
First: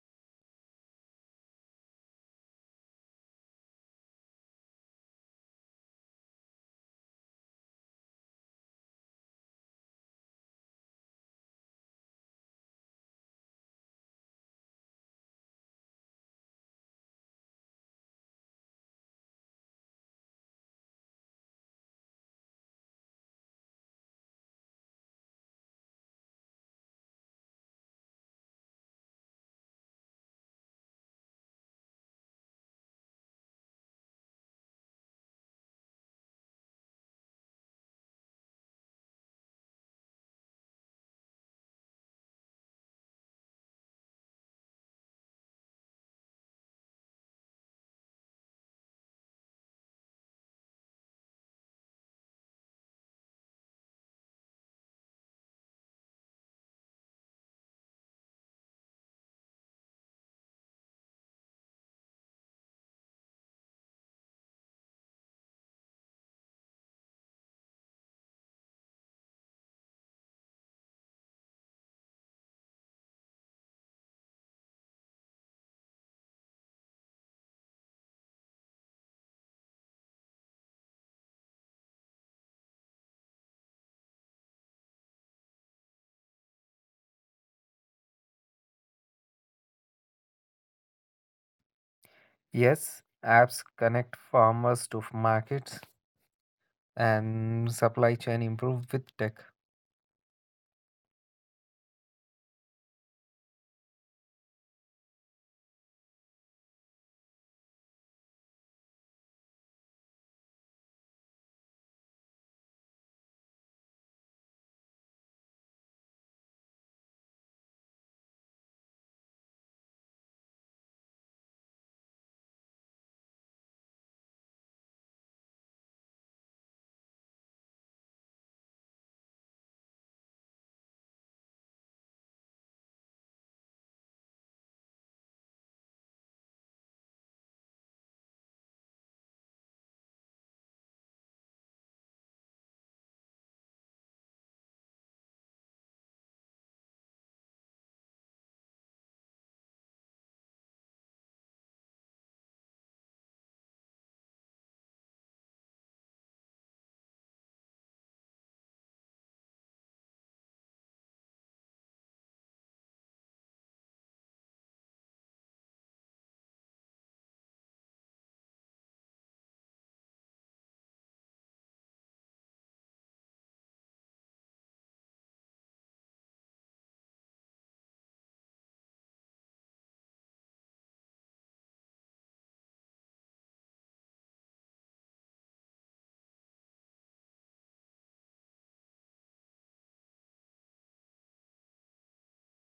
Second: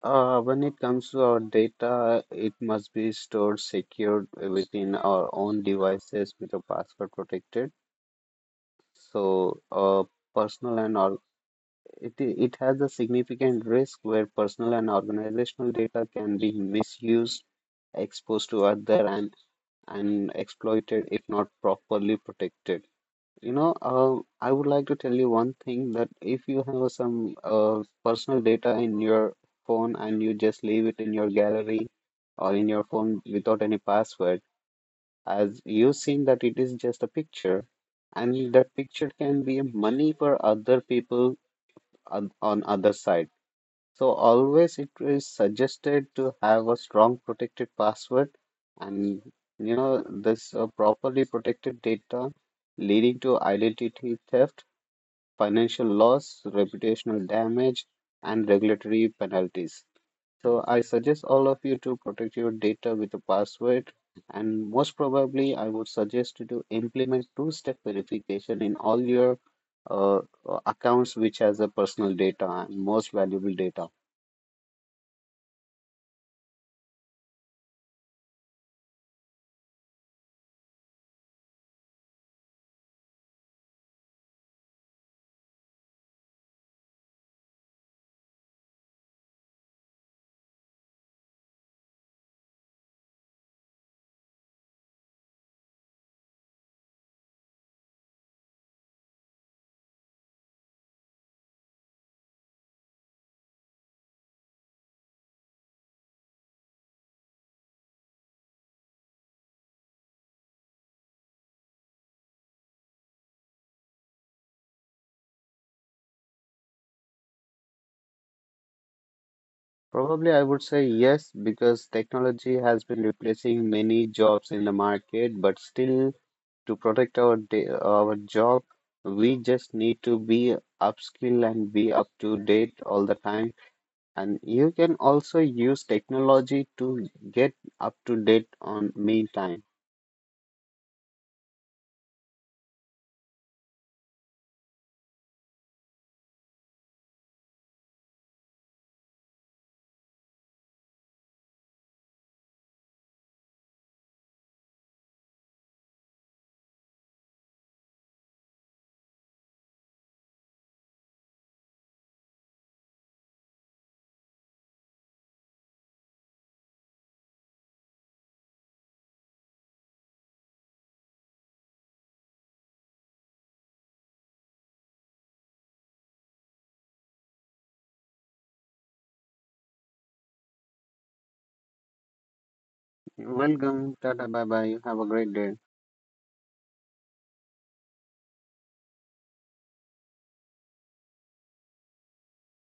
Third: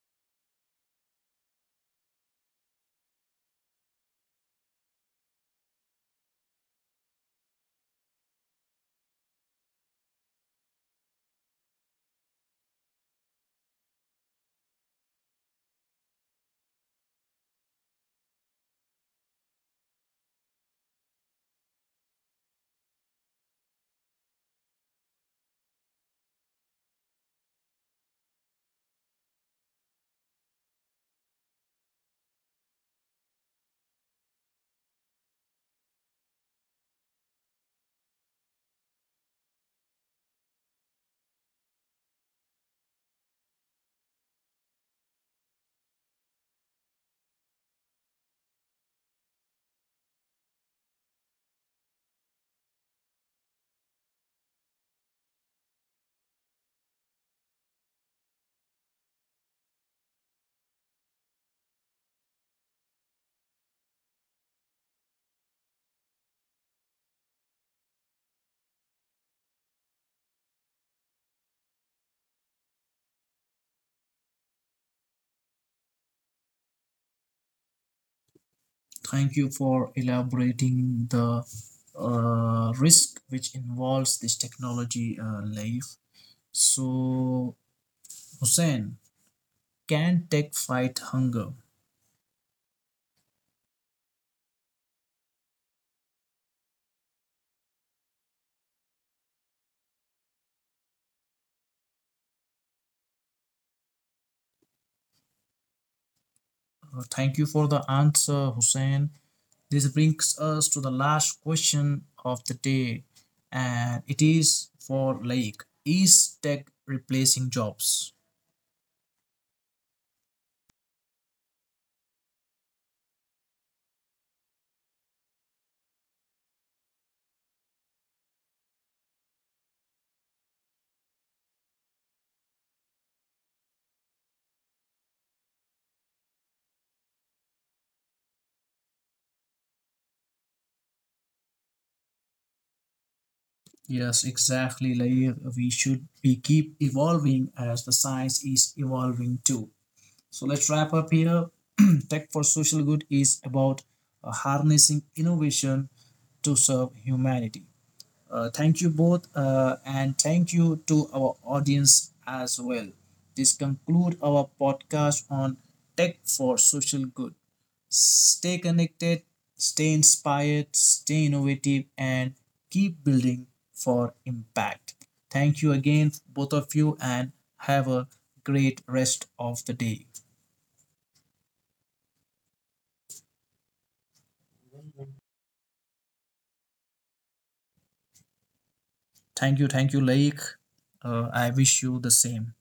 When it comes to our data, it must be stored secured within our own devices with a password protected. So, personal and all. It has a significant risk where personal and organizational data can be misused, exposed to other and exploited if not properly protected. You know, I would like to tell you one thing that if you have some personal data in your phone and you just leave it in your gallery or in your phone without any password, as you've seen that it is just a picture, and that picture can be money for other people on other side. So always it is suggested to have a strong protected password, and you know this properly protected data leading to identity theft, financial loss, reputational damage, and regulatory penalties. So I suggest all of you to protect your data with a password, and most probably I would suggest you to implement two-step verification in all your uh, accounts which has a personal data and most valuable data.
Thank you for elaborating the risk which involves this technology life. So, Hussein, can tech fight hunger?
Yes, apps connect farmers to markets and supply chain improve with tech.
Thank you for the answer, Hussein. This brings us to the last question of the day, and it is for Laik. Is tech replacing jobs?
Probably I would say yes, because technology has been replacing many jobs in the market, but still to protect our day, our job, we just need to be upskilled and be up to date all the time. And you can also use technology to get up to date on me time.
Yes, exactly, Laik. We should we keep evolving as the science is evolving too. So let's wrap up here. Tech for social good is about harnessing innovation to serve humanity. Thank you both, and thank you to our audience as well. This concludes our podcast on tech for social good. Stay connected, stay inspired, stay innovative, and keep building for impact. Thank you again, both of you, and have a great rest of the day.
Welcome, Tata, bye bye. Have a great day.
Thank you, Laik. I wish you the same.